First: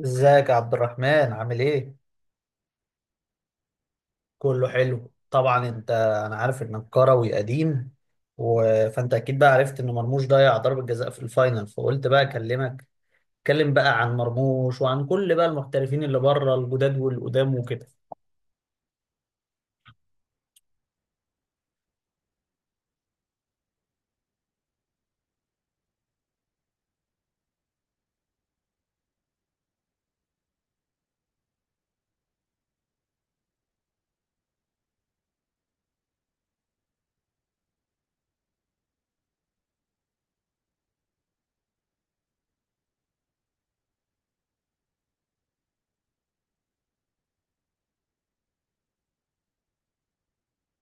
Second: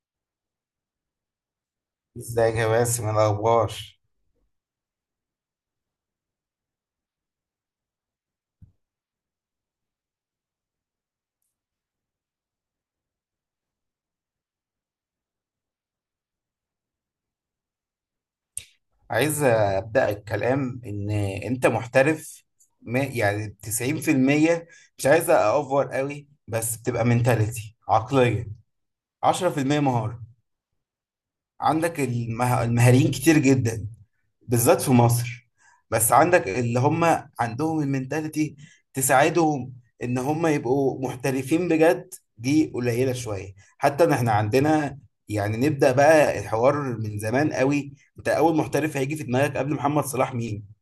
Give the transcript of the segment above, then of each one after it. ازيك يا عبد الرحمن؟ عامل ايه؟ ازيك يا باسم، إيه الاخبار؟ كله حلو طبعا. انا عارف انك كروي قديم و... فانت اكيد بقى عرفت ان مرموش ضيع ضربة جزاء في الفاينل فقلت بقى اكلمك. اتكلم بقى عن مرموش وعن كل بقى المحترفين اللي بره الجداد والقدام وكده. عايز ابدا الكلام، ان انت محترف يعني 90%، مش عايز اوفر قوي، بس بتبقى منتاليتي، عقليه. 10% مهاره. عندك المهاريين كتير جدا، بالذات في مصر. بس عندك اللي هم عندهم المنتاليتي تساعدهم ان هم يبقوا محترفين بجد، دي قليلة شوية، حتى ان احنا عندنا. يعني نبدأ بقى الحوار من زمان قوي، انت اول محترف هيجي في دماغك قبل محمد صلاح مين؟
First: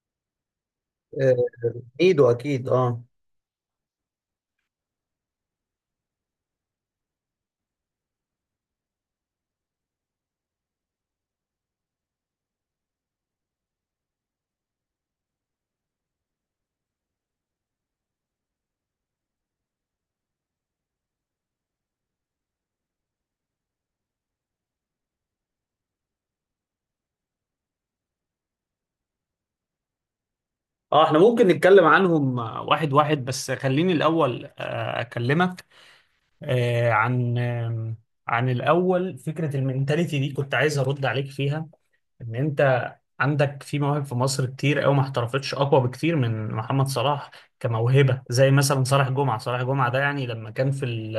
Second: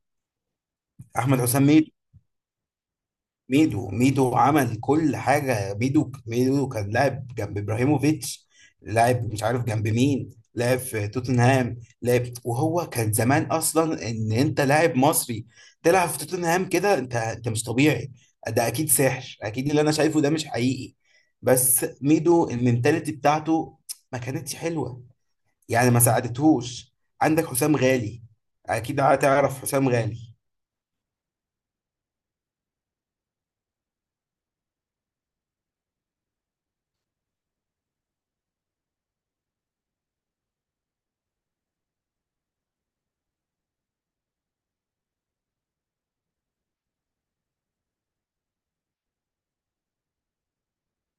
آه، احمد حسام ميدو. ايده اكيد اه. ميدو ميدو عمل كل حاجة، ميدو ميدو كان لاعب جنب ابراهيموفيتش، لاعب مش عارف جنب مين، لاعب في توتنهام. لاعب، وهو كان زمان اصلا ان انت لاعب مصري تلعب في توتنهام كده، انت مش طبيعي. ده اكيد سحر، اكيد اللي انا شايفه ده مش حقيقي. بس ميدو المنتاليتي بتاعته ما كانتش حلوة، يعني ما ساعدتهوش. عندك حسام غالي، اكيد هتعرف حسام غالي. اه، احنا ممكن نتكلم عنهم واحد واحد، بس خليني الاول اكلمك آه، عن آم، عن الاول فكرة المينتاليتي دي كنت عايز ارد عليك فيها. ان انت عندك في مواهب في مصر كتير قوي ما احترفتش اقوى بكتير من محمد صلاح كموهبة، زي مثلا صالح جمعة. صالح جمعة ده يعني لما كان في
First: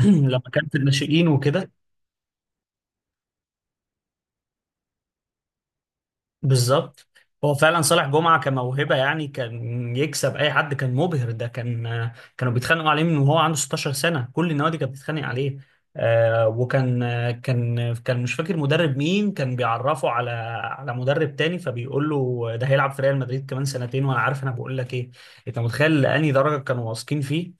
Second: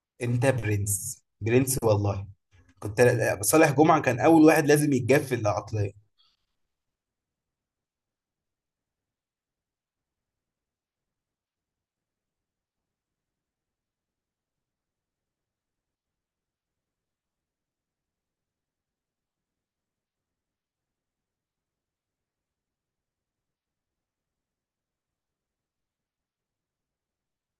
لما انت كان في برنس، الناشئين وكده. برنس والله. كنت صالح جمعة كان أول واحد لازم يتجاب في العقلية. بالظبط، هو فعلا صالح جمعة كموهبة يعني كان يكسب أي حد، كان مبهر. ده كانوا بيتخانقوا عليه من وهو عنده 16 سنة، كل النوادي كانت بتتخانق عليه. آه وكان آه، كان كان مش فاكر مدرب مين كان بيعرفه على مدرب تاني، فبيقول له ده هيلعب في ريال مدريد كمان سنتين، وأنا عارف أنا بقول لك إيه. أنت متخيل لأني درجة كانوا واثقين فيه.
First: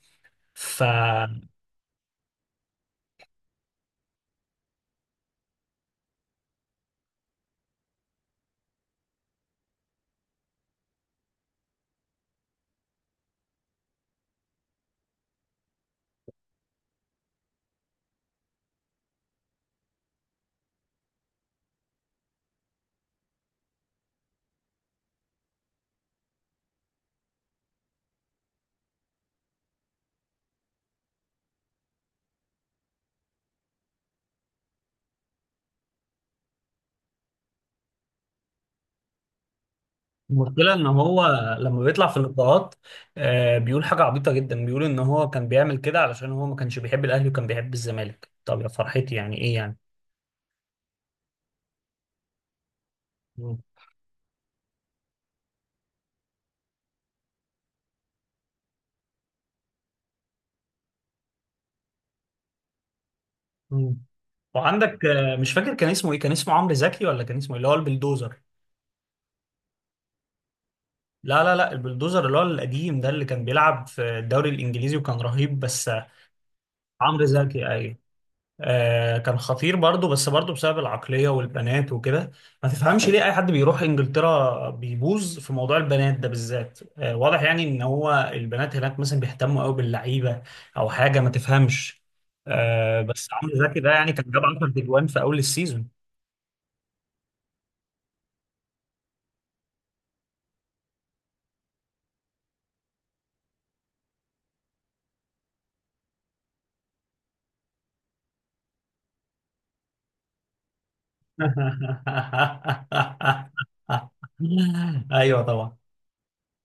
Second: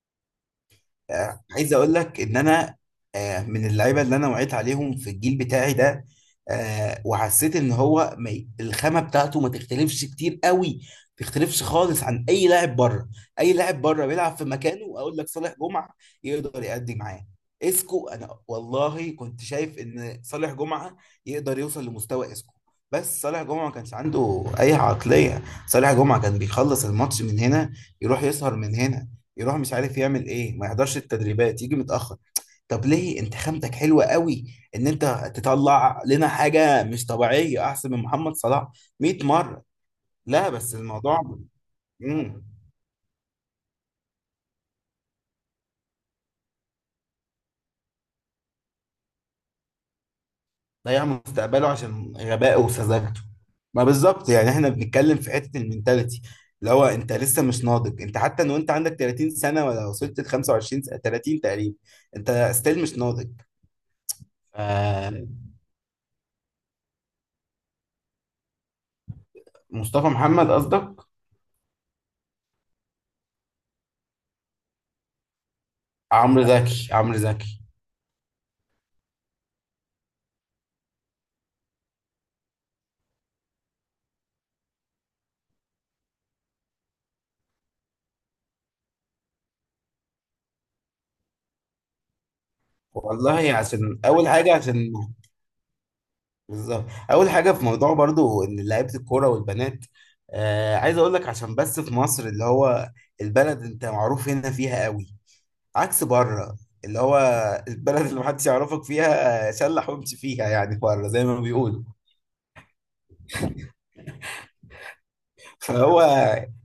ف عايز اقول لك ان انا، من اللعيبه اللي انا وعيت عليهم في الجيل بتاعي ده، وحسيت ان هو ما ي- الخامه بتاعته ما تختلفش كتير قوي، ما تختلفش خالص عن اي لاعب بره. اي لاعب بره بيلعب في مكانه اقول لك صالح جمعه يقدر يأدي معاه. اسكو، انا والله كنت شايف ان صالح جمعه يقدر يوصل لمستوى اسكو. بس صالح جمعه ما كانش عنده اي عقليه، صالح جمعه كان بيخلص الماتش من هنا يروح يسهر، من هنا يروح مش عارف يعمل ايه، ما يحضرش التدريبات، يجي متأخر. طب ليه؟ انت خامتك حلوة قوي، ان انت تطلع لنا حاجة مش طبيعية احسن من محمد صلاح 100 مرة. لا، المشكلة بس إن هو الموضوع. لما بيطلع في امم. اللقاءات بيقول حاجة عبيطة جدا، بيقول إن هو كان بيعمل كده علشان هو ما كانش بيحب الأهلي وكان بيحب الزمالك. طب يا فرحتي، يعني إيه يعني. ضيع مستقبله عشان غبائه وسذاجته. مم. ما بالظبط، يعني احنا بنتكلم في حتة المينتاليتي، اللي هو انت لسه مش ناضج، انت حتى لو انت عندك 30 سنة، ولا وصلت ل 25 سنة، 30 تقريبا، انت ستيل مش ناضج. مم. وعندك آه، مش فاكر كان اسمه إيه، كان اسمه عمرو زكي ولا كان اسمه إيه؟ اللي هو البلدوزر. مصطفى محمد قصدك؟ لا لا لا، البلدوزر اللي هو القديم ده، اللي كان بيلعب في الدوري الإنجليزي وكان رهيب. بس عمرو زكي، عمرو عمرو زكي. زكي، أيوه. كان خطير برضه، بس برضه بسبب العقلية والبنات وكده. ما تفهمش ليه أي حد بيروح إنجلترا بيبوظ في موضوع البنات ده بالذات. واضح يعني إن هو البنات هناك مثلا بيهتموا قوي باللعيبة، أو حاجة ما تفهمش. بس والله عمرو زكي ده عشان يعني كان اول جاب حاجه، 10 عشان تجوان في أول السيزون. بالظبط، اول حاجه في موضوع برضو ان لعيبه الكوره والبنات. آه عايز اقول لك، عشان بس في مصر اللي هو البلد انت معروف هنا فيها قوي، عكس بره اللي هو البلد اللي محدش يعرفك فيها، شلح وامشي فيها يعني بره زي ما بيقولوا. أيوه طبعا. فهو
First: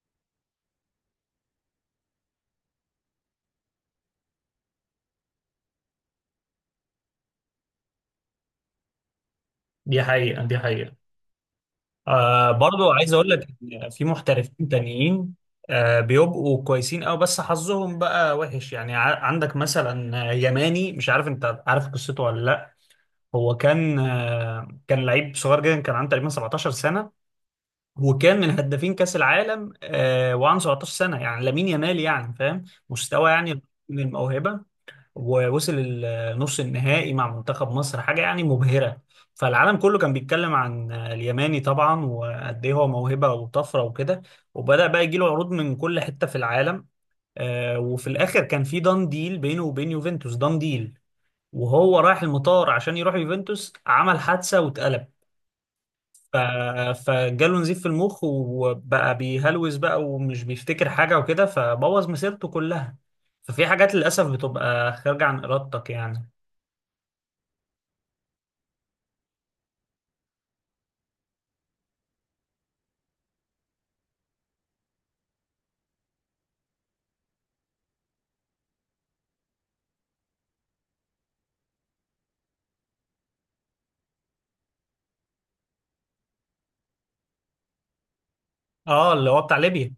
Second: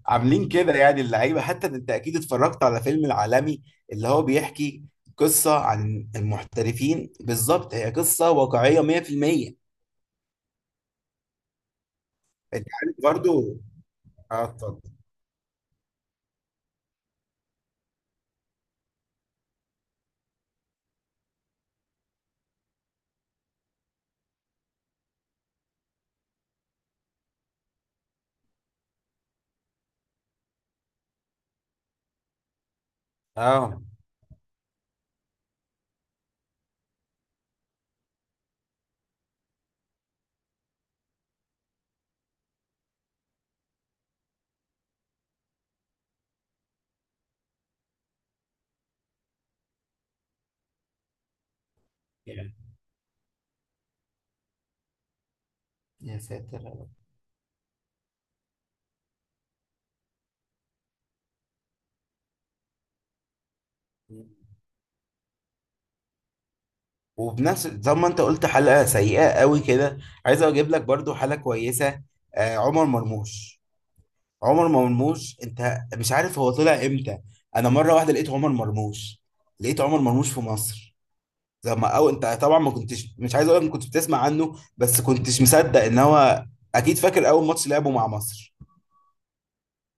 عاملين كده يعني اللعيبه، حتى انت اكيد اتفرجت على فيلم العالمي، اللي هو بيحكي قصه عن المحترفين، بالظبط هي قصه واقعيه 100%. دي حقيقة دي حقيقة. انت برضو عارف عايز اقول لك برضو، ان في اه محترفين اتفضل. تانيين بيبقوا كويسين قوي، بس حظهم بقى وحش يعني. عندك مثلا يماني، مش عارف انت عارف قصته ولا لا. هو كان لعيب صغير جدا، كان عنده تقريبا 17 سنة، وكان من هدافين كأس العالم. وعنده 17 سنة، يعني لامين يامال يعني، فاهم مستوى يعني اه، من الموهبة. ووصل النص النهائي مع منتخب مصر، حاجة يعني مبهرة. فالعالم كله كان بيتكلم عن اليماني طبعا، وقد ايه هو موهبة وطفرة وكده، وبدأ بقى يجيله عروض من كل حتة في العالم. وفي الآخر كان في دان ديل بينه وبين يوفنتوس، دان ديل وهو رايح المطار عشان يروح يوفنتوس عمل حادثة واتقلب. يا ف- ساتر. فجاله نزيف في المخ وبقى بيهلوس بقى، ومش بيفتكر حاجة وكده، فبوظ مسيرته كلها. ففي حاجات للأسف بتبقى خارجة عن إرادتك يعني. وبنفس زي ما انت قلت حلقة سيئة قوي كده، عايز اجيب لك برضو حلقة كويسة، آه عمر مرموش. عمر مرموش، انت مش عارف هو طلع امتى. انا مرة واحدة لقيت عمر مرموش، لقيت عمر مرموش في مصر، زي ما انت طبعا ما كنتش مش عايز اقول لك ما كنتش بتسمع عنه، بس كنتش مصدق ان هو. اكيد فاكر اول ماتش لعبه مع مصر. اه، اللي هو بتاع ليبيا.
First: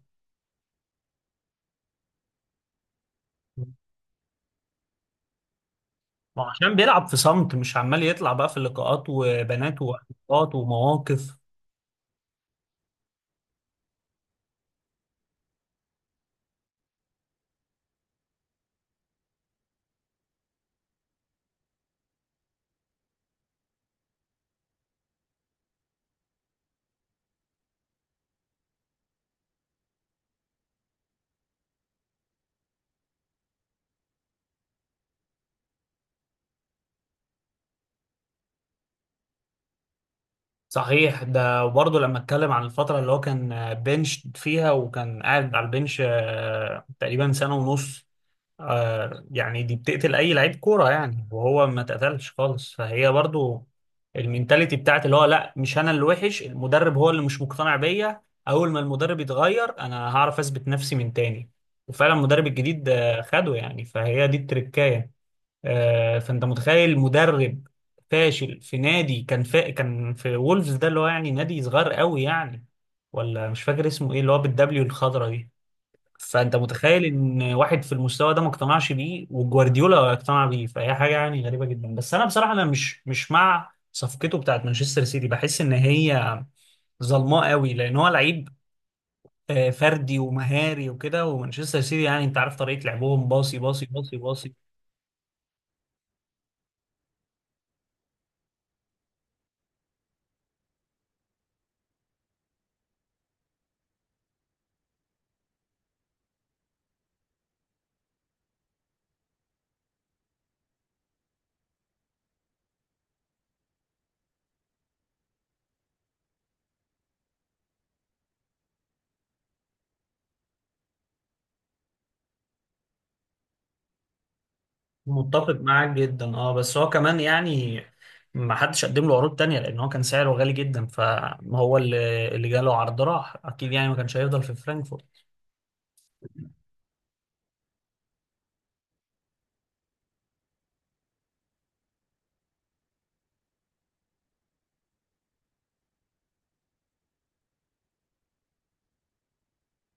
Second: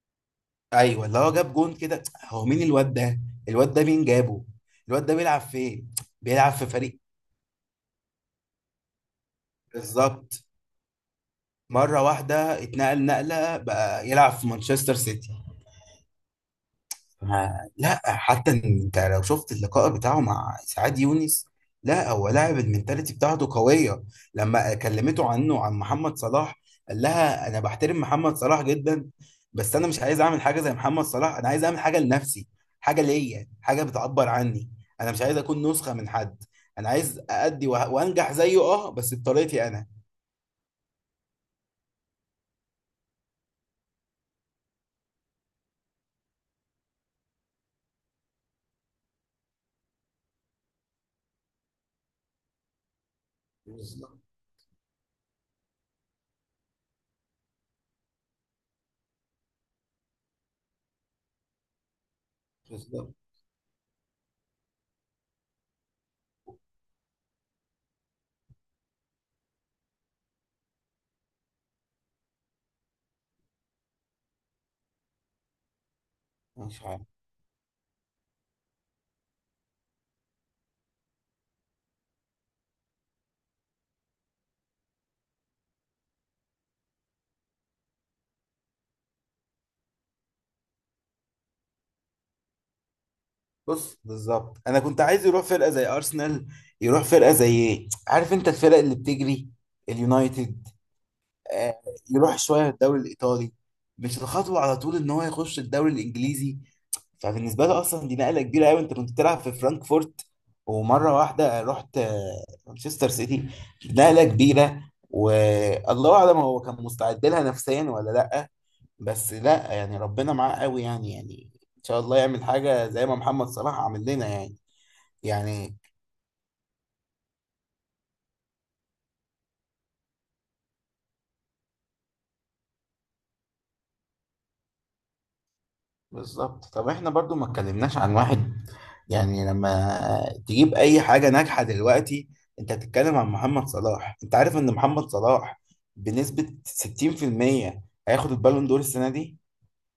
ايوه، اللي هو جاب جون كده. هو مين الواد ده؟ الواد ده مين جابه؟ الواد ده بيلعب فين؟ ما هو بيلعب في عشان فريق. بيلعب في صمت، مش عمال يطلع بقى في اللقاءات وبنات بالظبط. وحوارات ومواقف. مره واحده اتنقل نقله بقى يلعب في مانشستر سيتي. لا، حتى إن انت لو شفت اللقاء بتاعه مع سعاد يونس، لا هو لاعب المنتاليتي بتاعته قوية. لما كلمته عنه، عن محمد صلاح، قال لها انا بحترم محمد صلاح جدا، بس انا مش عايز اعمل حاجة زي محمد صلاح، انا عايز اعمل حاجة لنفسي، حاجة ليا، حاجة بتعبر عني، انا مش عايز اكون نسخة من حد، انا عايز اأدي وانجح زيه، اه بس بطريقتي انا. صحيح، ده برضه لما اتكلم عن الفترة اللي هو كان بنش فيها وكان قاعد على البنش تقريبا سنة ونص. يعني دي بتقتل اي لعيب كوره يعني، وهو ما اتقتلش خالص، فهي برضو بالظبط، المينتاليتي بتاعت اللي هو لا مش انا اللي وحش المدرب، هو اللي مش مقتنع بيا. اول ما المدرب يتغير انا هعرف اثبت نفسي من تاني. وفعلا المدرب الجديد بالظبط. خده يعني، فهي دي التركايه. فانت متخيل مدرب فاشل في نادي، كان في وولفز ده، اللي هو يعني نادي صغير قوي يعني. ولا مش فاكر اسمه ايه، اللي هو بالدبليو الخضرا دي. فانت مش متخيل عارف. ان واحد في المستوى ده ما اقتنعش بيه، وجوارديولا اقتنع بيه، فهي حاجه يعني غريبه جدا. بس انا بصراحه انا مش مع صفقته بتاعت مانشستر سيتي، بحس ان هي ظلماء قوي، لان هو لعيب فردي ومهاري وكده، ومانشستر سيتي يعني انت عارف طريقه لعبهم، باصي باصي بص باصي باصي. بالظبط، انا كنت عايز يروح فرقه زي ارسنال، يروح فرقه زي ايه، عارف انت الفرق اللي بتجري، اليونايتد. آه يروح شويه الدوري الايطالي، مش الخطوه على طول ان هو يخش الدوري الانجليزي. فبالنسبه له اصلا دي نقله كبيره قوي، انت كنت بتلعب في فرانكفورت، ومره واحده رحت مانشستر سيتي، نقله كبيره. والله اعلم هو كان مستعد لها نفسيا ولا لا، بس لا يعني ربنا معاه قوي، يعني ان شاء الله يعمل حاجه زي ما محمد صلاح عمل لنا يعني. متفق يعني معاك جدا. اه بس هو كمان يعني ما حدش قدم له عروض تانية، لان هو كان سعره غالي جدا، فهو اللي جاله عرض راح اكيد يعني، ما كانش هيفضل في فرانكفورت. بالظبط. طب احنا برضو ما اتكلمناش عن واحد، يعني لما تجيب اي حاجة ناجحة دلوقتي انت هتتكلم عن محمد صلاح، انت عارف ان محمد صلاح بنسبة 60% هياخد البالون دور السنة دي.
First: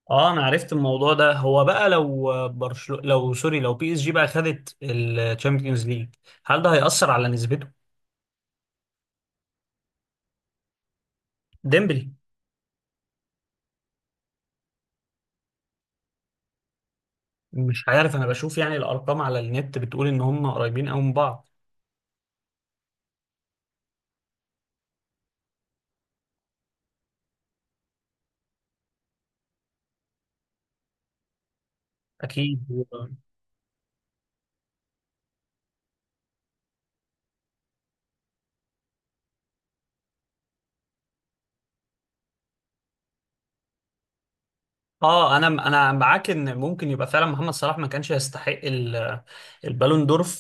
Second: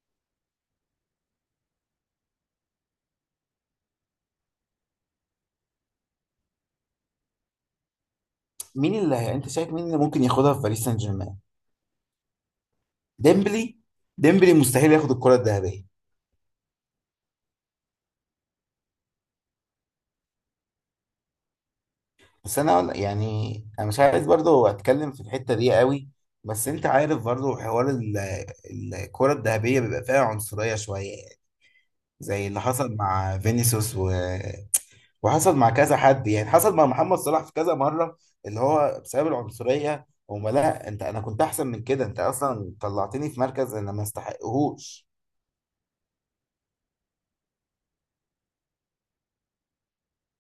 اه، انا عرفت الموضوع ده. هو بقى لو برشلونة لو سوري لو بي اس جي بقى خدت الشامبيونز ليج، هل ده هيأثر على نسبته؟ مين انت شايف مين اللي ممكن ياخدها في باريس سان جيرمان؟ ديمبلي، ديمبلي. ديمبلي مستحيل ياخد الكرة الذهبية. مش عارف. انا بشوف يعني الارقام على النت بتقول ان هم قريبين قوي من بعض. بس انا يعني انا مش عايز برضو اتكلم في الحتة دي قوي، بس انت عارف برضو حوار الكرة الذهبية بيبقى فيها عنصرية شوية، زي اللي اكيد. حصل مع فينيسيوس وحصل مع كذا حد، يعني حصل مع محمد صلاح في كذا مرة، اللي هو بسبب العنصرية هما، لا انت انا كنت احسن من كده، انت اصلا طلعتني في مركز انا ما استحقهوش. اه، انا معاك ان ممكن يبقى فعلا محمد صلاح ما كانش يستحق البالون دور في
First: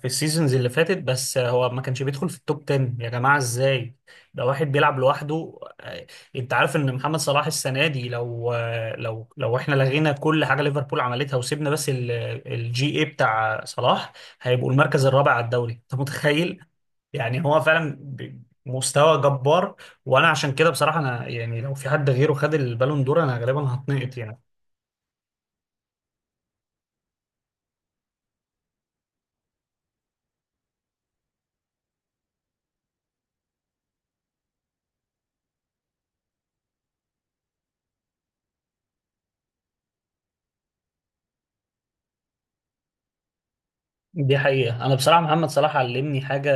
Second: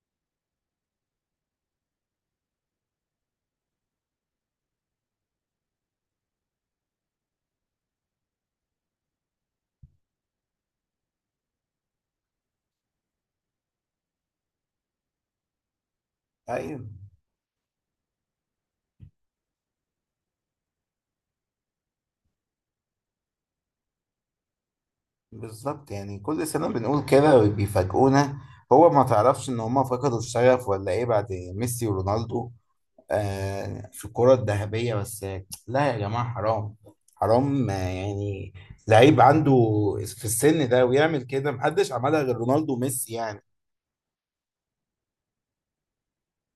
السيزونز اللي فاتت، بس هو ما كانش بيدخل في التوب 10 يا جماعه، ازاي؟ ده واحد بيلعب لوحده. انت عارف ان محمد صلاح السنه دي لو لو احنا لغينا كل حاجه ليفربول عملتها وسيبنا بس الجي اي بتاع صلاح، هيبقوا المركز الرابع على الدوري، انت متخيل؟ ايوه. يعني هو فعلا مستوى جبار، وانا عشان كده بصراحه انا يعني لو في حد غيره خد البالون دور انا غالبا هتنقط يعني. بالظبط، يعني كل سنة بنقول كده وبيفاجئونا، هو ما تعرفش ان هما فقدوا الشغف ولا ايه بعد ميسي ورونالدو، في الكرة الذهبية بس. لا يا جماعة حرام، حرام، يعني لعيب عنده في السن ده ويعمل كده، محدش عملها غير رونالدو وميسي يعني. دي حقيقة، أنا بصراحة محمد صلاح علمني حاجة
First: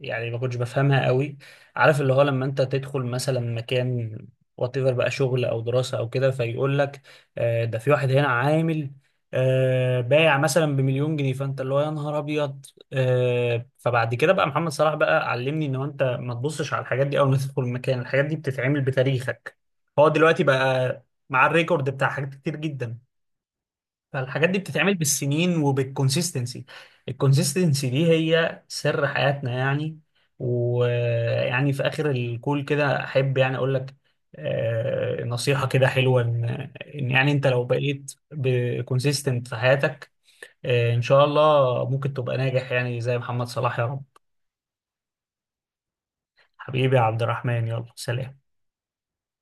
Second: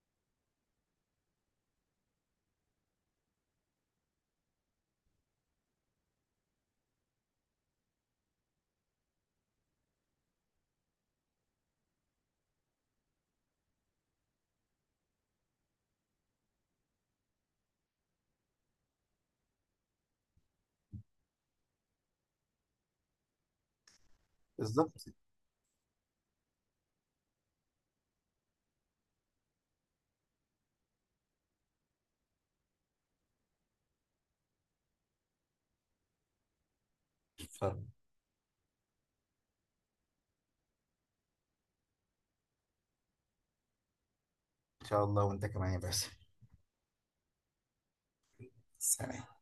يعني ما كنتش بفهمها قوي. عارف اللي هو لما أنت تدخل مثلا مكان، واتيفر بقى شغل أو دراسة أو كده، فيقول لك ده في واحد هنا عامل بايع مثلا بمليون جنيه، فأنت اللي هو يا نهار أبيض. فبعد كده بقى محمد صلاح بقى علمني إن هو أنت ما تبصش على الحاجات دي، أول ما تدخل المكان الحاجات دي بتتعمل بتاريخك. هو دلوقتي بقى مع الريكورد بتاع حاجات كتير جدا، فالحاجات دي بتتعمل بالظبط. بالسنين وبالكونسيستنسي. الكونسيستنسي دي هي سر حياتنا يعني. ويعني في اخر الكول كده احب يعني اقول لك نصيحة كده حلوة، ان إن يعني انت لو فإن بقيت بكونسيستنت في حياتك ان شاء الله ممكن تبقى ناجح يعني زي محمد صلاح، يا رب. شاء الله، وأنت كمان يا باسم. حبيبي يا عبد الرحمن، يلا سلام. سلام.